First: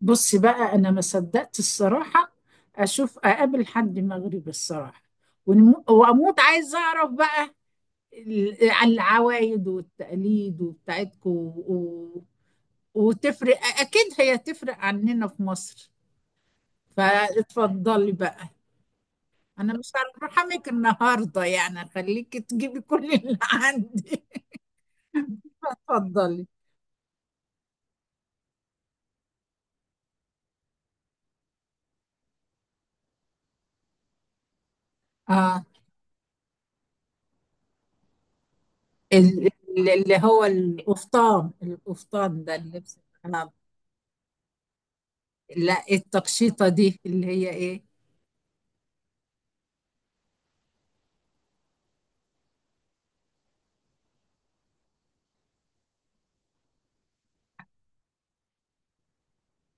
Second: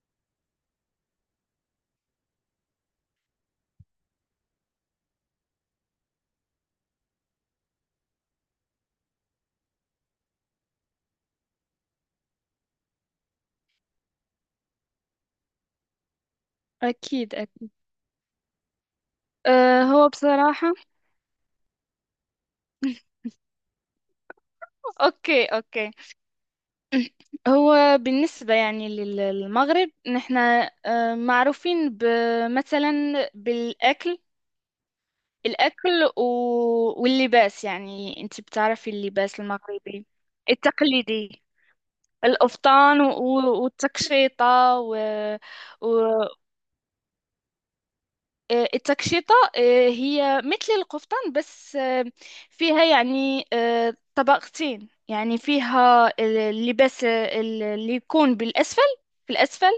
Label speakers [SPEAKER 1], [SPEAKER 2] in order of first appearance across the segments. [SPEAKER 1] بصي بقى، انا ما صدقت الصراحه اشوف اقابل حد مغربي الصراحه، واموت عايز اعرف بقى عن العوايد والتقاليد وبتاعتكم و... وتفرق اكيد، هي تفرق عننا في مصر.
[SPEAKER 2] أكيد، أكيد.
[SPEAKER 1] فاتفضلي بقى. انا مش
[SPEAKER 2] هو
[SPEAKER 1] هرحمك
[SPEAKER 2] بصراحة.
[SPEAKER 1] النهارده، يعني خليكي تجيبي كل اللي عندي.
[SPEAKER 2] أوكي، أوكي.
[SPEAKER 1] اتفضلي.
[SPEAKER 2] هو بالنسبة يعني للمغرب، نحن معروفين مثلا بالأكل،
[SPEAKER 1] اه،
[SPEAKER 2] الأكل واللباس. يعني أنت بتعرفي اللباس
[SPEAKER 1] ال-
[SPEAKER 2] المغربي
[SPEAKER 1] اللي هو
[SPEAKER 2] التقليدي،
[SPEAKER 1] القفطان. القفطان ده اللبس.
[SPEAKER 2] القفطان
[SPEAKER 1] آه،
[SPEAKER 2] والتكشيطة
[SPEAKER 1] لا،
[SPEAKER 2] و...
[SPEAKER 1] التقشيطة دي اللي هي ايه؟
[SPEAKER 2] التكشيطة، هي مثل القفطان، بس فيها يعني طبقتين، يعني فيها اللباس اللي يكون بالأسفل، في الأسفل،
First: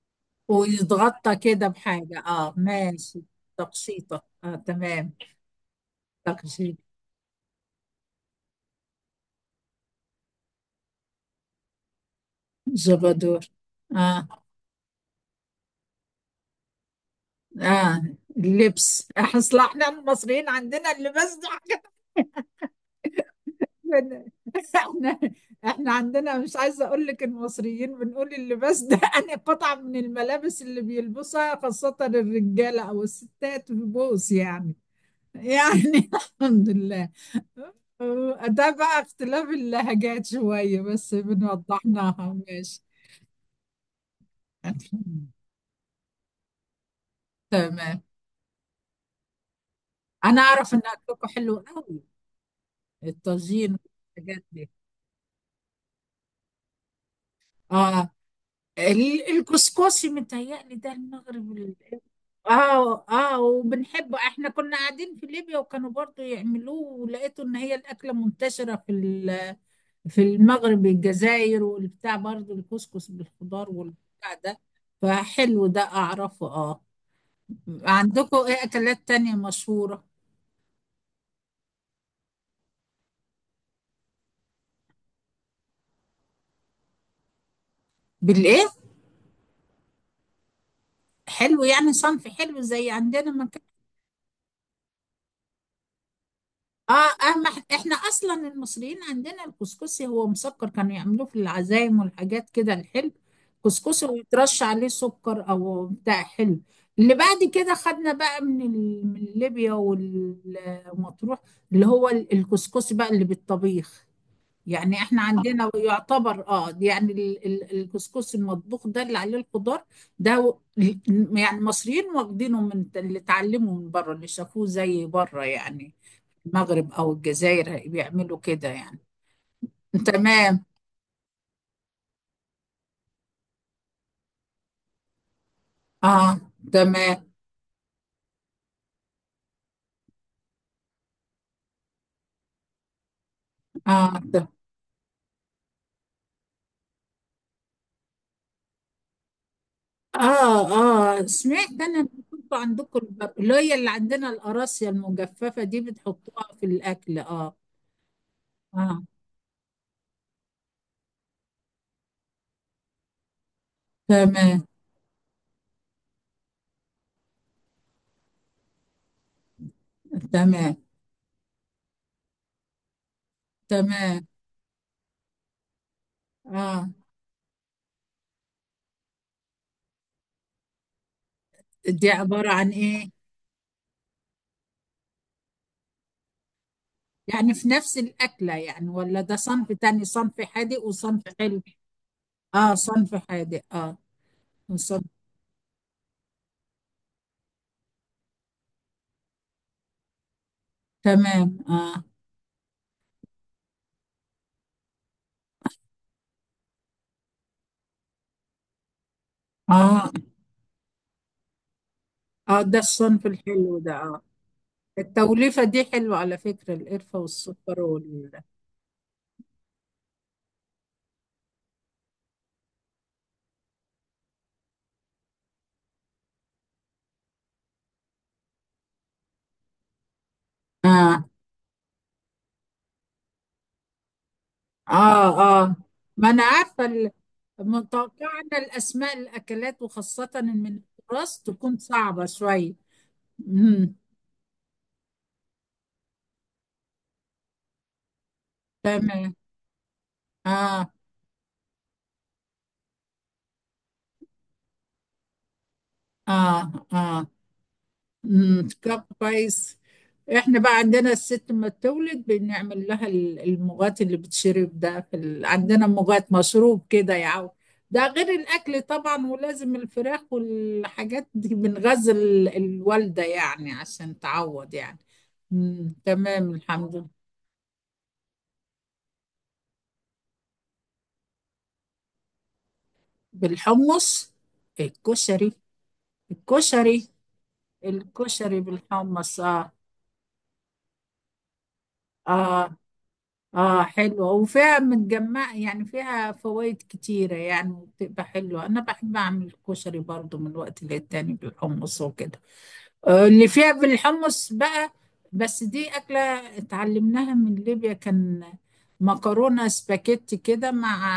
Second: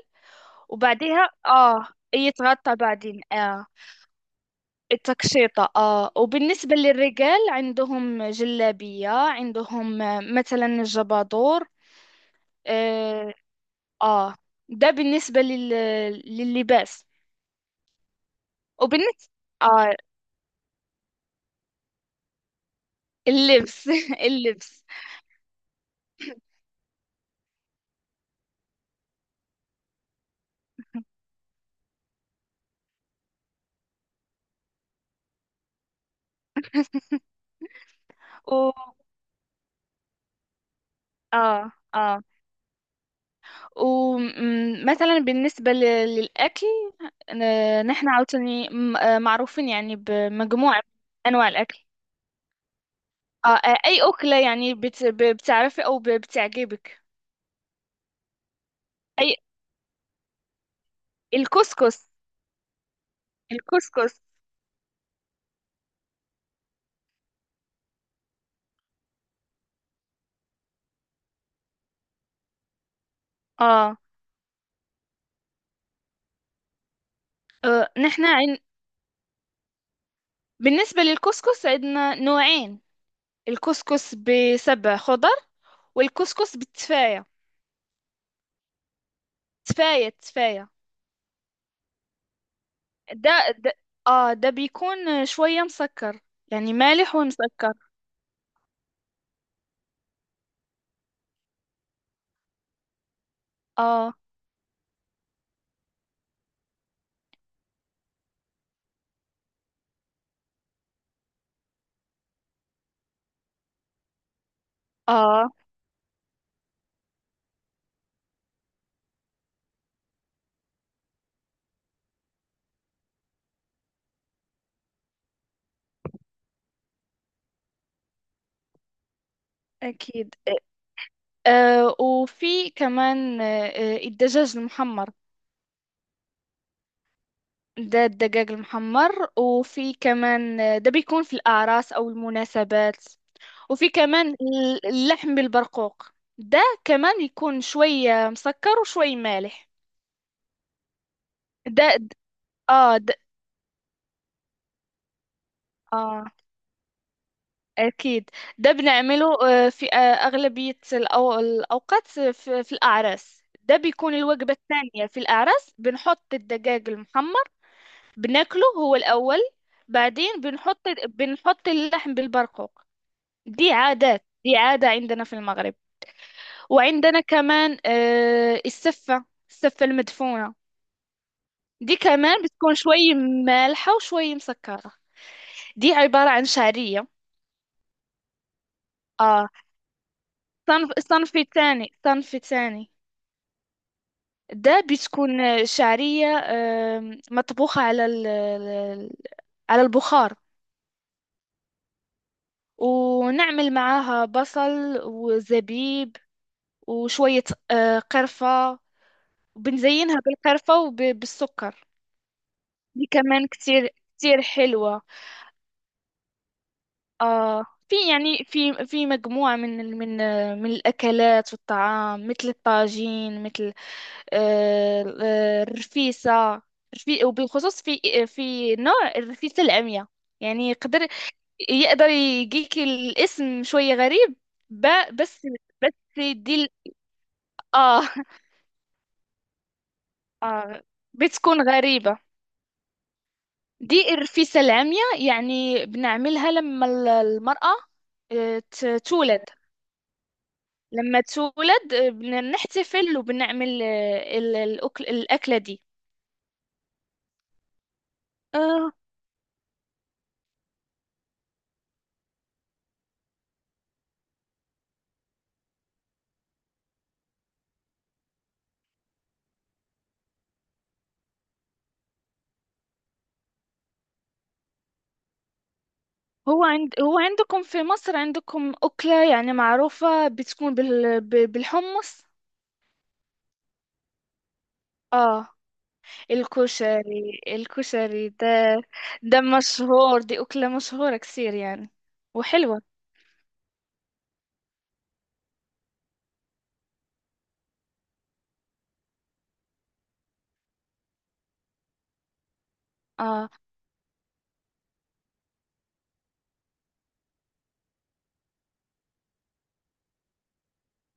[SPEAKER 2] وبعديها
[SPEAKER 1] ويتغطى كده بحاجة، اه
[SPEAKER 2] يتغطى بعدين،
[SPEAKER 1] ماشي. تقشيطة، اه تمام.
[SPEAKER 2] التكشيطة. وبالنسبة
[SPEAKER 1] تقشيط.
[SPEAKER 2] للرجال، عندهم جلابية، عندهم مثلا الجبادور. آه,
[SPEAKER 1] جبادور،
[SPEAKER 2] آه
[SPEAKER 1] اه.
[SPEAKER 2] ده بالنسبة لللباس،
[SPEAKER 1] اه، اللبس،
[SPEAKER 2] وبالنسبة
[SPEAKER 1] اصل احنا
[SPEAKER 2] آه
[SPEAKER 1] المصريين عندنا اللباس ده حاجة.
[SPEAKER 2] اللبس
[SPEAKER 1] من-
[SPEAKER 2] اللبس
[SPEAKER 1] احنا احنا عندنا، مش عايزة اقول لك، المصريين بنقول اللباس ده انا قطعة من الملابس اللي بيلبسها خاصة الرجالة او الستات في بوس يعني. يعني الحمد لله. آه، ده
[SPEAKER 2] و...
[SPEAKER 1] بقى اختلاف اللهجات شوية، بس
[SPEAKER 2] اه اه
[SPEAKER 1] بنوضحناها ماشي.
[SPEAKER 2] ومثلا بالنسبة للأكل،
[SPEAKER 1] تمام،
[SPEAKER 2] نحن عاوتاني معروفين يعني
[SPEAKER 1] انا اعرف
[SPEAKER 2] بمجموعة
[SPEAKER 1] ان
[SPEAKER 2] من
[SPEAKER 1] اكلكم
[SPEAKER 2] أنواع
[SPEAKER 1] حلو
[SPEAKER 2] الأكل.
[SPEAKER 1] قوي. الطاجين
[SPEAKER 2] أي أكلة
[SPEAKER 1] والحاجات دي.
[SPEAKER 2] يعني بتعرفي أو بتعجبك؟
[SPEAKER 1] اه،
[SPEAKER 2] أي،
[SPEAKER 1] الكسكسي متهيألي ده المغرب
[SPEAKER 2] الكسكس.
[SPEAKER 1] اه، اه، وبنحبه،
[SPEAKER 2] الكسكس
[SPEAKER 1] احنا كنا قاعدين في ليبيا وكانوا برضو يعملوه. ولقيته ان هي الاكله منتشره في في المغرب، الجزائر، والبتاع. برضو الكسكس بالخضار
[SPEAKER 2] آه,
[SPEAKER 1] والبتاع ده، فحلو ده اعرفه، اه.
[SPEAKER 2] نحن
[SPEAKER 1] عندكم ايه اكلات تانية مشهورة؟
[SPEAKER 2] بالنسبة للكسكس عندنا نوعين: الكسكس بسبع خضر، والكسكس بالتفاية.
[SPEAKER 1] بالايه؟
[SPEAKER 2] تفاية، تفاية.
[SPEAKER 1] حلو، يعني صنف حلو زي عندنا
[SPEAKER 2] ده,
[SPEAKER 1] ما كان.
[SPEAKER 2] ده اه ده بيكون شوية مسكر، يعني
[SPEAKER 1] اه،
[SPEAKER 2] مالح
[SPEAKER 1] اهم
[SPEAKER 2] ومسكر.
[SPEAKER 1] احنا اصلا المصريين عندنا الكسكسي هو مسكر، كانوا يعملوه في العزايم والحاجات كده الحلو. كسكسي
[SPEAKER 2] اه
[SPEAKER 1] ويترش عليه سكر او بتاع حلو. اللي بعد كده خدنا بقى من من ليبيا والمطروح، اللي هو الكسكسي بقى اللي بالطبيخ. يعني احنا
[SPEAKER 2] اه
[SPEAKER 1] عندنا يعتبر، اه يعني الكسكس المطبوخ ده اللي عليه الخضار ده يعني المصريين واخدينه من اللي اتعلموا من بره، اللي شافوه زي بره، يعني المغرب او الجزائر بيعملوا كده يعني.
[SPEAKER 2] اكيد.
[SPEAKER 1] تمام.
[SPEAKER 2] وفي كمان، الدجاج المحمر.
[SPEAKER 1] اه، تمام.
[SPEAKER 2] ده الدجاج المحمر، وفي كمان، ده بيكون في الأعراس أو المناسبات. وفي
[SPEAKER 1] اه
[SPEAKER 2] كمان
[SPEAKER 1] ت-
[SPEAKER 2] اللحم بالبرقوق، ده كمان يكون شوية مسكر وشوي مالح.
[SPEAKER 1] اه، اه، سمعت
[SPEAKER 2] ده
[SPEAKER 1] انا إن
[SPEAKER 2] د-
[SPEAKER 1] كنتوا
[SPEAKER 2] اه
[SPEAKER 1] عندكم
[SPEAKER 2] ده
[SPEAKER 1] اللي هي اللي عندنا القراصية المجففة دي
[SPEAKER 2] اه
[SPEAKER 1] بتحطوها في الاكل، اه.
[SPEAKER 2] أكيد، ده
[SPEAKER 1] اه،
[SPEAKER 2] بنعمله في أغلبية الأوقات، في في الأعراس ده بيكون الوجبة
[SPEAKER 1] تمام.
[SPEAKER 2] الثانية. في الأعراس بنحط الدجاج المحمر، بناكله هو الأول، بعدين
[SPEAKER 1] تمام،
[SPEAKER 2] بنحط اللحم بالبرقوق. دي عادات،
[SPEAKER 1] تمام،
[SPEAKER 2] دي عادة عندنا في المغرب.
[SPEAKER 1] اه.
[SPEAKER 2] وعندنا كمان، السفة، السفة المدفونة، دي
[SPEAKER 1] دي
[SPEAKER 2] كمان
[SPEAKER 1] عبارة عن
[SPEAKER 2] بتكون
[SPEAKER 1] إيه؟
[SPEAKER 2] شوي مالحة وشوي مسكرة. دي عبارة عن شعرية.
[SPEAKER 1] يعني في نفس الأكلة يعني ولا ده
[SPEAKER 2] آه
[SPEAKER 1] صنف تاني، صنف حادق وصنف
[SPEAKER 2] صنف
[SPEAKER 1] حلو؟
[SPEAKER 2] ثاني، صنف
[SPEAKER 1] آه،
[SPEAKER 2] ثاني.
[SPEAKER 1] صنف حادق، آه.
[SPEAKER 2] ده
[SPEAKER 1] وصنف.
[SPEAKER 2] بتكون شعرية، مطبوخة على على البخار،
[SPEAKER 1] تمام، آه.
[SPEAKER 2] ونعمل معاها بصل وزبيب وشوية قرفة،
[SPEAKER 1] آه،
[SPEAKER 2] وبنزينها بالقرفة وبالسكر.
[SPEAKER 1] آه، ده
[SPEAKER 2] دي
[SPEAKER 1] الصنف
[SPEAKER 2] كمان
[SPEAKER 1] الحلو
[SPEAKER 2] كتير،
[SPEAKER 1] ده، آه.
[SPEAKER 2] كتير حلوة.
[SPEAKER 1] التوليفة دي حلوة على فكرة، القرفة والسكر
[SPEAKER 2] في
[SPEAKER 1] وال...
[SPEAKER 2] يعني في مجموعة من من الأكلات والطعام، مثل الطاجين، مثل الرفيسة. وبالخصوص في في نوع الرفيسة العمياء. يعني
[SPEAKER 1] آه،
[SPEAKER 2] يقدر يجيك الاسم شوية غريب، بس،
[SPEAKER 1] آه، آه،
[SPEAKER 2] بس
[SPEAKER 1] ما أنا
[SPEAKER 2] دي ال-
[SPEAKER 1] عارفة
[SPEAKER 2] اه
[SPEAKER 1] متوقعة أن الأسماء الأكلات وخاصة من
[SPEAKER 2] اه
[SPEAKER 1] التراث
[SPEAKER 2] بتكون
[SPEAKER 1] تكون
[SPEAKER 2] غريبة.
[SPEAKER 1] صعبة شوية. مم.
[SPEAKER 2] دي الرفيسة العمياء، يعني بنعملها لما المرأة
[SPEAKER 1] تمام،
[SPEAKER 2] تولد.
[SPEAKER 1] آه،
[SPEAKER 2] لما تولد، بنحتفل وبنعمل، الأكل، الأكلة دي.
[SPEAKER 1] آه، آه،
[SPEAKER 2] آه
[SPEAKER 1] طب كويس. احنا بقى عندنا الست ما تولد، بنعمل لها المغات اللي بتشرب ده في عندنا مغات مشروب كده يا عو. ده غير الاكل طبعا، ولازم الفراخ والحاجات دي بنغذي الوالده يعني عشان تعوض يعني. تمام،
[SPEAKER 2] هو
[SPEAKER 1] الحمد لله.
[SPEAKER 2] عندكم في مصر، عندكم أكلة يعني معروفة بتكون بالحمص؟
[SPEAKER 1] بالحمص.
[SPEAKER 2] اه
[SPEAKER 1] الكشري. الكشري،
[SPEAKER 2] الكشري ده
[SPEAKER 1] الكشري بالحمص،
[SPEAKER 2] ده
[SPEAKER 1] اه.
[SPEAKER 2] مشهور، دي أكلة مشهورة كثير يعني،
[SPEAKER 1] اه،
[SPEAKER 2] وحلوة.
[SPEAKER 1] اه، حلوة وفيها متجمع يعني، فيها فوائد كتيرة يعني وبتبقى حلوة. أنا بحب أعمل كشري برضو من وقت للتاني بالحمص وكده. آه، اللي
[SPEAKER 2] اه
[SPEAKER 1] فيها بالحمص بقى، بس دي أكلة اتعلمناها من ليبيا كان، مكرونة سباكيتي كده مع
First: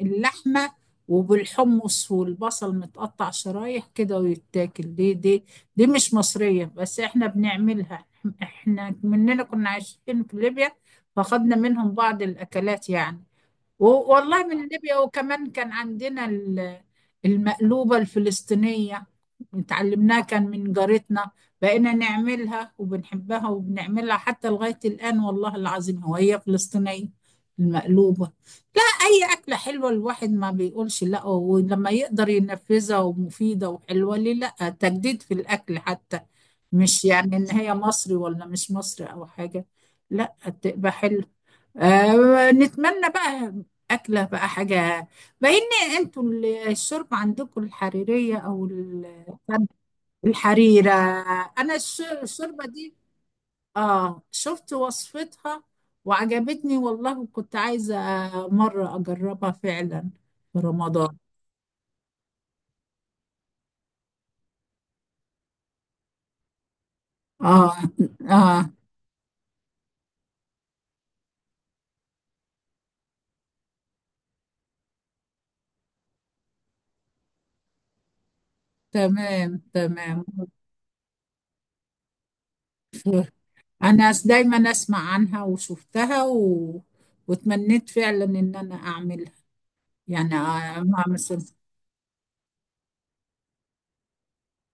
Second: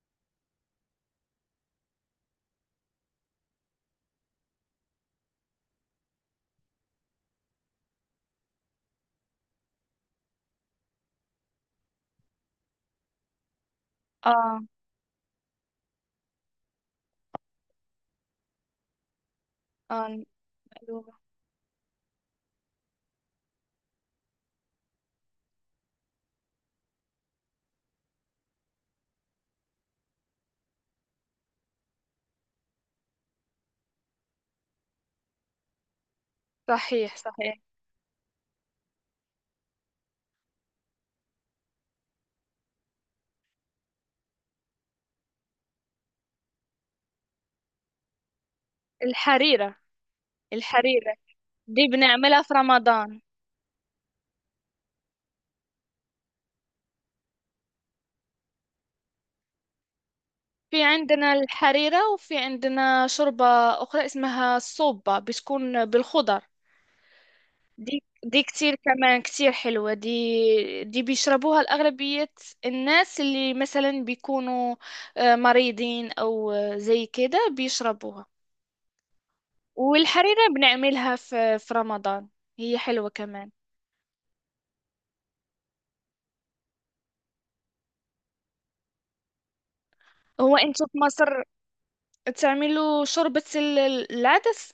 [SPEAKER 1] اللحمة وبالحمص والبصل متقطع شرايح كده ويتاكل دي دي. دي مش مصرية بس احنا بنعملها. احنا مننا كنا عايشين في ليبيا، فاخدنا منهم بعض الأكلات يعني. والله
[SPEAKER 2] اه
[SPEAKER 1] من ليبيا. وكمان كان عندنا المقلوبة الفلسطينية اتعلمناها
[SPEAKER 2] اه
[SPEAKER 1] كان من جارتنا. بقينا نعملها وبنحبها وبنعملها حتى لغاية الآن والله العظيم، هو هي فلسطينية المقلوبة. لا، أي أكلة حلوة الواحد ما بيقولش لا، ولما يقدر ينفذها ومفيدة وحلوة ليه لا. تجديد في الأكل حتى. مش
[SPEAKER 2] صحيح،
[SPEAKER 1] يعني إن
[SPEAKER 2] صحيح.
[SPEAKER 1] هي مصري ولا مش مصري أو حاجة، لا. تبقى حلوة. آه، نتمنى بقى، أكلة بقى حاجة. بما إن أنتوا الشوربة عندكم الحريرية أو
[SPEAKER 2] الحريرة
[SPEAKER 1] الحريرة.
[SPEAKER 2] الحريرة
[SPEAKER 1] أنا
[SPEAKER 2] دي بنعملها في
[SPEAKER 1] الشوربة دي،
[SPEAKER 2] رمضان،
[SPEAKER 1] آه شفت وصفتها وعجبتني والله، وكنت عايزة مرة أجربها فعلا في
[SPEAKER 2] في
[SPEAKER 1] رمضان.
[SPEAKER 2] عندنا الحريرة، وفي عندنا شوربة أخرى اسمها الصوبة، بتكون بالخضر.
[SPEAKER 1] آه،
[SPEAKER 2] دي
[SPEAKER 1] آه،
[SPEAKER 2] كتير، كمان كتير حلوة. دي بيشربوها الأغلبية، الناس اللي مثلا بيكونوا مريضين أو زي كده بيشربوها.
[SPEAKER 1] تمام، تمام.
[SPEAKER 2] والحريرة بنعملها في رمضان، هي حلوة كمان.
[SPEAKER 1] أنا دايما أسمع عنها وشفتها وتمنيت فعلا إن أنا أعملها، يعني
[SPEAKER 2] هو انتوا في
[SPEAKER 1] أعمل.
[SPEAKER 2] مصر تعملوا شوربة العدس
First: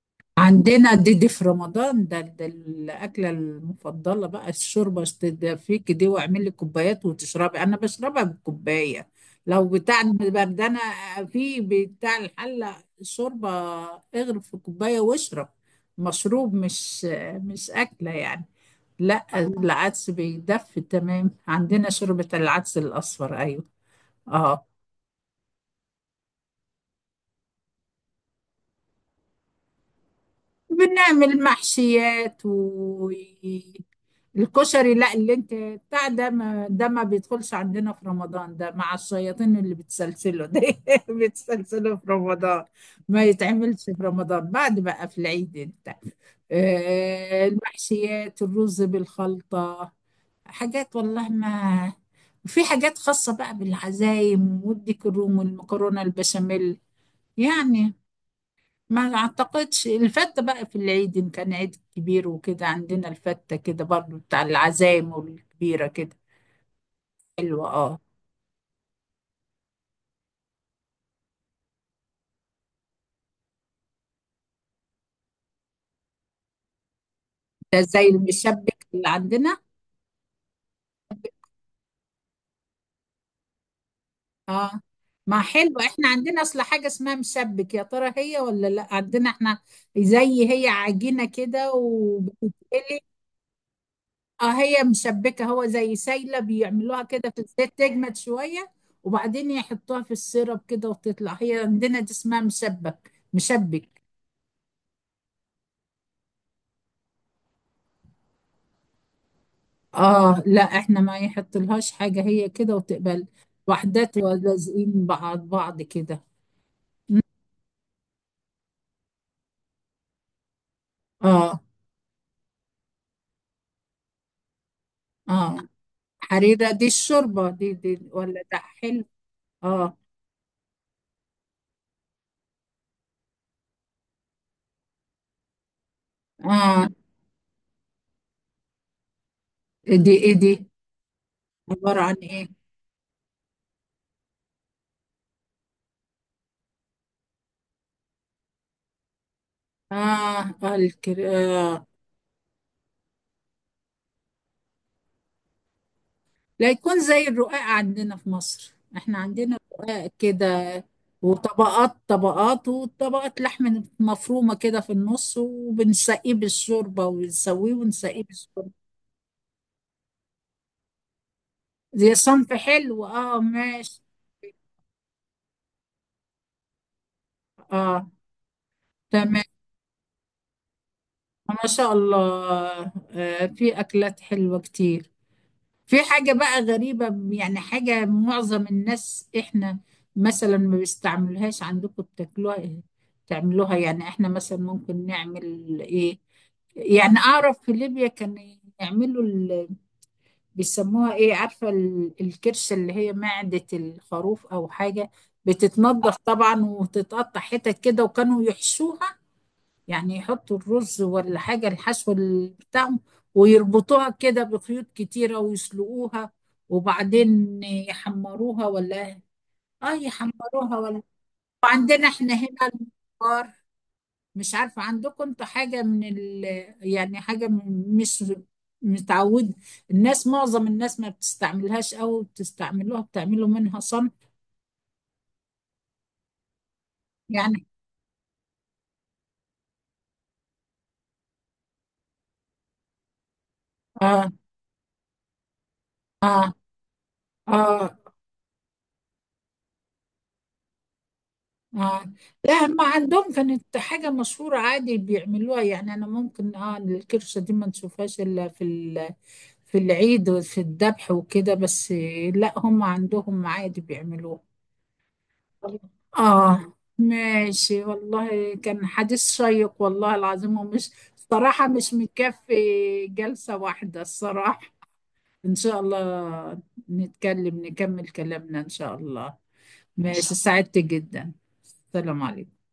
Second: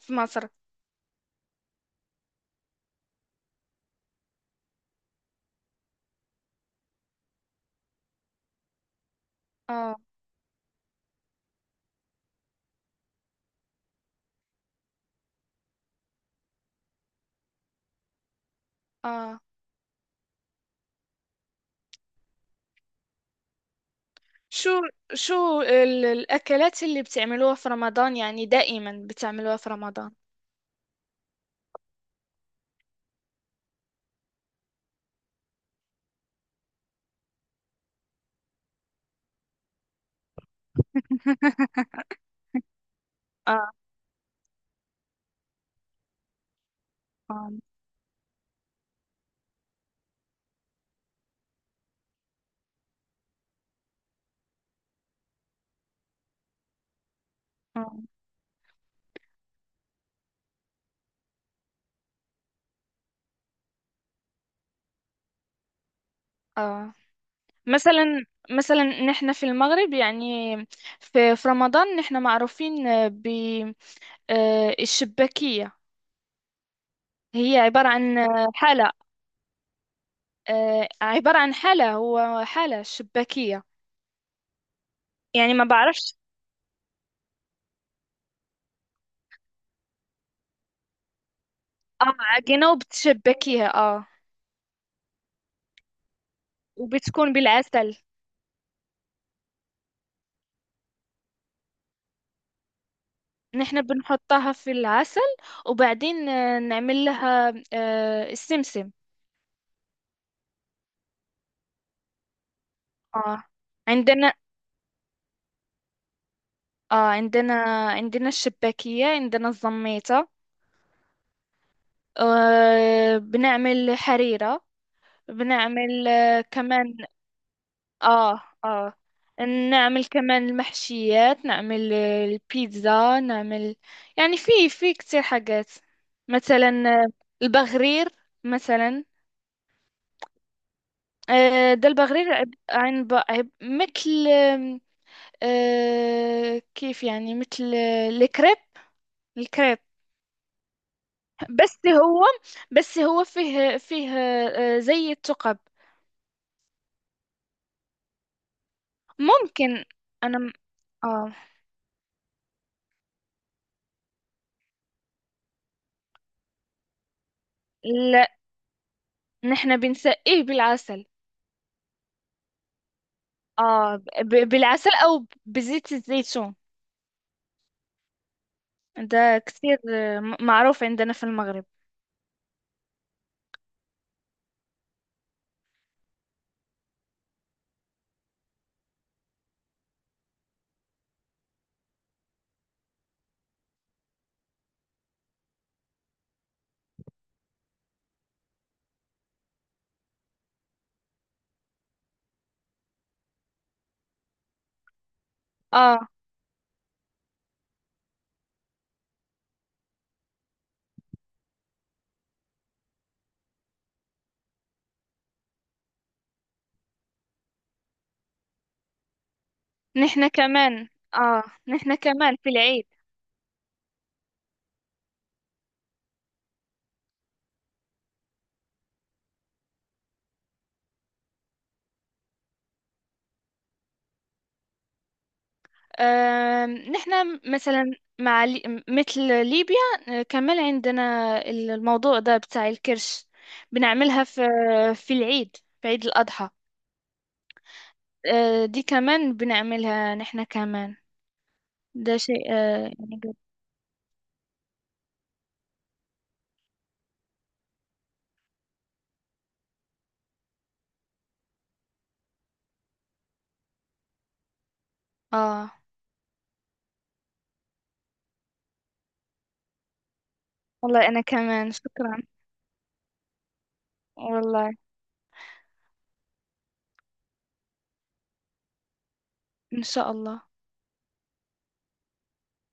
[SPEAKER 2] في مصر؟
[SPEAKER 1] عندنا، دي في رمضان. ده الأكلة المفضلة بقى، الشوربة تدفيك دي، واعمل لي كوبايات وتشربي، أنا بشربها بالكوباية. لو
[SPEAKER 2] اه
[SPEAKER 1] بتاع البردانة في بتاع الحلة شوربة، اغرف في كوباية واشرب، مشروب مش أكلة يعني. لا،
[SPEAKER 2] اه
[SPEAKER 1] العدس بيدفي تمام. عندنا شوربة العدس الأصفر، أيوه. اه،
[SPEAKER 2] شو شو الأكلات اللي بتعملوها في رمضان؟ يعني دائما بتعملوها في رمضان.
[SPEAKER 1] بنعمل محشيات والكشري. لا، اللي انت بتاع ده ما بيدخلش عندنا في رمضان، ده مع الشياطين اللي بتسلسله ده. بتسلسله في رمضان ما
[SPEAKER 2] آه
[SPEAKER 1] يتعملش في رمضان، بعد بقى في العيد انت. آه،
[SPEAKER 2] آه
[SPEAKER 1] المحشيات، الرز بالخلطة، حاجات والله ما... وفي حاجات خاصة بقى بالعزايم، والديك الروم والمكرونة البشاميل يعني.
[SPEAKER 2] آه,
[SPEAKER 1] ما اعتقدش، الفتة بقى في العيد، ان كان عيد كبير وكده عندنا الفتة كده برضو بتاع العزايم والكبيرة كده.
[SPEAKER 2] آه.
[SPEAKER 1] حلوة، اه.
[SPEAKER 2] مثلا، نحن في المغرب يعني في، رمضان نحن معروفين بالشباكية. هي
[SPEAKER 1] ده
[SPEAKER 2] عبارة
[SPEAKER 1] زي
[SPEAKER 2] عن
[SPEAKER 1] المشبك
[SPEAKER 2] حالة،
[SPEAKER 1] اللي عندنا.
[SPEAKER 2] عبارة عن حالة، هو حالة شباكية.
[SPEAKER 1] اه، ما
[SPEAKER 2] يعني ما
[SPEAKER 1] حلوة، احنا
[SPEAKER 2] بعرفش.
[SPEAKER 1] عندنا اصل حاجة اسمها مشبك، يا ترى هي ولا لا عندنا احنا؟ زي هي عجينة كده
[SPEAKER 2] عجينة
[SPEAKER 1] وبتتقلي.
[SPEAKER 2] وبتشبكيها،
[SPEAKER 1] اه، هي مشبكة، هو زي سايلة بيعملوها كده
[SPEAKER 2] وبتكون
[SPEAKER 1] في الزيت،
[SPEAKER 2] بالعسل،
[SPEAKER 1] تجمد شوية وبعدين يحطوها في السيرب كده وتطلع، هي عندنا دي اسمها مشبك،
[SPEAKER 2] نحن
[SPEAKER 1] مشبك.
[SPEAKER 2] بنحطها في العسل، وبعدين نعمل لها السمسم.
[SPEAKER 1] اه، لا احنا ما يحط لهاش حاجة، هي كده وتقبل
[SPEAKER 2] اه
[SPEAKER 1] وحدات
[SPEAKER 2] عندنا
[SPEAKER 1] ولازقين بعض بعض كده.
[SPEAKER 2] اه عندنا عندنا الشباكية، عندنا الزميطة.
[SPEAKER 1] اه،
[SPEAKER 2] بنعمل حريرة،
[SPEAKER 1] اه،
[SPEAKER 2] بنعمل
[SPEAKER 1] حريرة دي
[SPEAKER 2] كمان،
[SPEAKER 1] الشوربة دي، دي ولا
[SPEAKER 2] اه
[SPEAKER 1] ده
[SPEAKER 2] اه
[SPEAKER 1] حلو؟ اه،
[SPEAKER 2] نعمل كمان المحشيات، نعمل البيتزا، نعمل يعني في كتير حاجات. مثلا
[SPEAKER 1] اه،
[SPEAKER 2] آه، البغرير، مثلا
[SPEAKER 1] دي ايه؟ دي
[SPEAKER 2] ده
[SPEAKER 1] عبارة عن
[SPEAKER 2] البغرير
[SPEAKER 1] ايه؟
[SPEAKER 2] مثل، آم، آه، كيف يعني، مثل الكريب، الكريب.
[SPEAKER 1] اه، آه،
[SPEAKER 2] بس
[SPEAKER 1] آه.
[SPEAKER 2] هو بس هو فيه زي الثقب.
[SPEAKER 1] لا، يكون زي الرقاق عندنا في مصر، احنا عندنا
[SPEAKER 2] ممكن.
[SPEAKER 1] رقاق
[SPEAKER 2] انا م-
[SPEAKER 1] كده
[SPEAKER 2] اه
[SPEAKER 1] وطبقات طبقات وطبقات لحم مفرومة كده في النص، وبنسقيه بالشوربة ونسويه ونسقيه
[SPEAKER 2] لا،
[SPEAKER 1] بالشوربة.
[SPEAKER 2] نحن بنسقيه بالعسل.
[SPEAKER 1] دي صنف حلو، اه
[SPEAKER 2] اه
[SPEAKER 1] ماشي.
[SPEAKER 2] بالعسل او بزيت الزيتون،
[SPEAKER 1] اه،
[SPEAKER 2] ده
[SPEAKER 1] تمام،
[SPEAKER 2] كثير معروف عندنا في المغرب.
[SPEAKER 1] ما شاء الله. آه، في اكلات حلوة كتير. في حاجة بقى غريبة يعني، حاجة معظم الناس احنا مثلا ما بيستعملوهاش، عندكم بتاكلوها ايه، تعملوها يعني؟ احنا مثلا ممكن نعمل، ايه يعني، اعرف في ليبيا كان يعملوا، بيسموها ايه، عارفة الكرشة، اللي هي معدة الخروف او حاجة.
[SPEAKER 2] اه
[SPEAKER 1] بتتنضف طبعا وتتقطع حتت كده، وكانوا يحشوها يعني، يحطوا الرز ولا حاجة، الحشو بتاعهم، ويربطوها كده بخيوط كتيرة ويسلقوها وبعدين
[SPEAKER 2] نحن
[SPEAKER 1] يحمروها
[SPEAKER 2] كمان،
[SPEAKER 1] ولا.
[SPEAKER 2] اه نحن
[SPEAKER 1] وعندنا احنا
[SPEAKER 2] كمان
[SPEAKER 1] هنا
[SPEAKER 2] في العيد.
[SPEAKER 1] الممبار. مش عارفة عندكم انتوا حاجة من يعني، حاجة مش متعود الناس، معظم الناس ما بتستعملوهاش أو بتستعملوها بتعملوا منها صنف
[SPEAKER 2] نحن
[SPEAKER 1] يعني.
[SPEAKER 2] مثلا مع مثل ليبيا، كمان عندنا الموضوع ده بتاع الكرش، بنعملها
[SPEAKER 1] آه،
[SPEAKER 2] في العيد، في عيد الأضحى.
[SPEAKER 1] آه، آه،
[SPEAKER 2] دي كمان بنعملها نحن كمان،
[SPEAKER 1] آه.
[SPEAKER 2] ده شيء
[SPEAKER 1] لا، ما
[SPEAKER 2] يعني
[SPEAKER 1] عندهم
[SPEAKER 2] جد.
[SPEAKER 1] كانت حاجة مشهورة عادي بيعملوها يعني، أنا ممكن آه، الكرشة دي ما نشوفهاش إلا في في العيد وفي الذبح وكده بس. لا، هم عندهم عادي بيعملوها.
[SPEAKER 2] اه
[SPEAKER 1] آه، ماشي والله، كان حديث شيق والله العظيم، ومش،
[SPEAKER 2] والله، أنا
[SPEAKER 1] صراحة
[SPEAKER 2] كمان
[SPEAKER 1] مش
[SPEAKER 2] شكرا.
[SPEAKER 1] مكفي جلسة واحدة الصراحة.
[SPEAKER 2] والله،
[SPEAKER 1] إن شاء الله نتكلم نكمل كلامنا إن شاء الله.
[SPEAKER 2] إن شاء
[SPEAKER 1] ماشي،
[SPEAKER 2] الله.
[SPEAKER 1] سعدت جدا. السلام عليكم.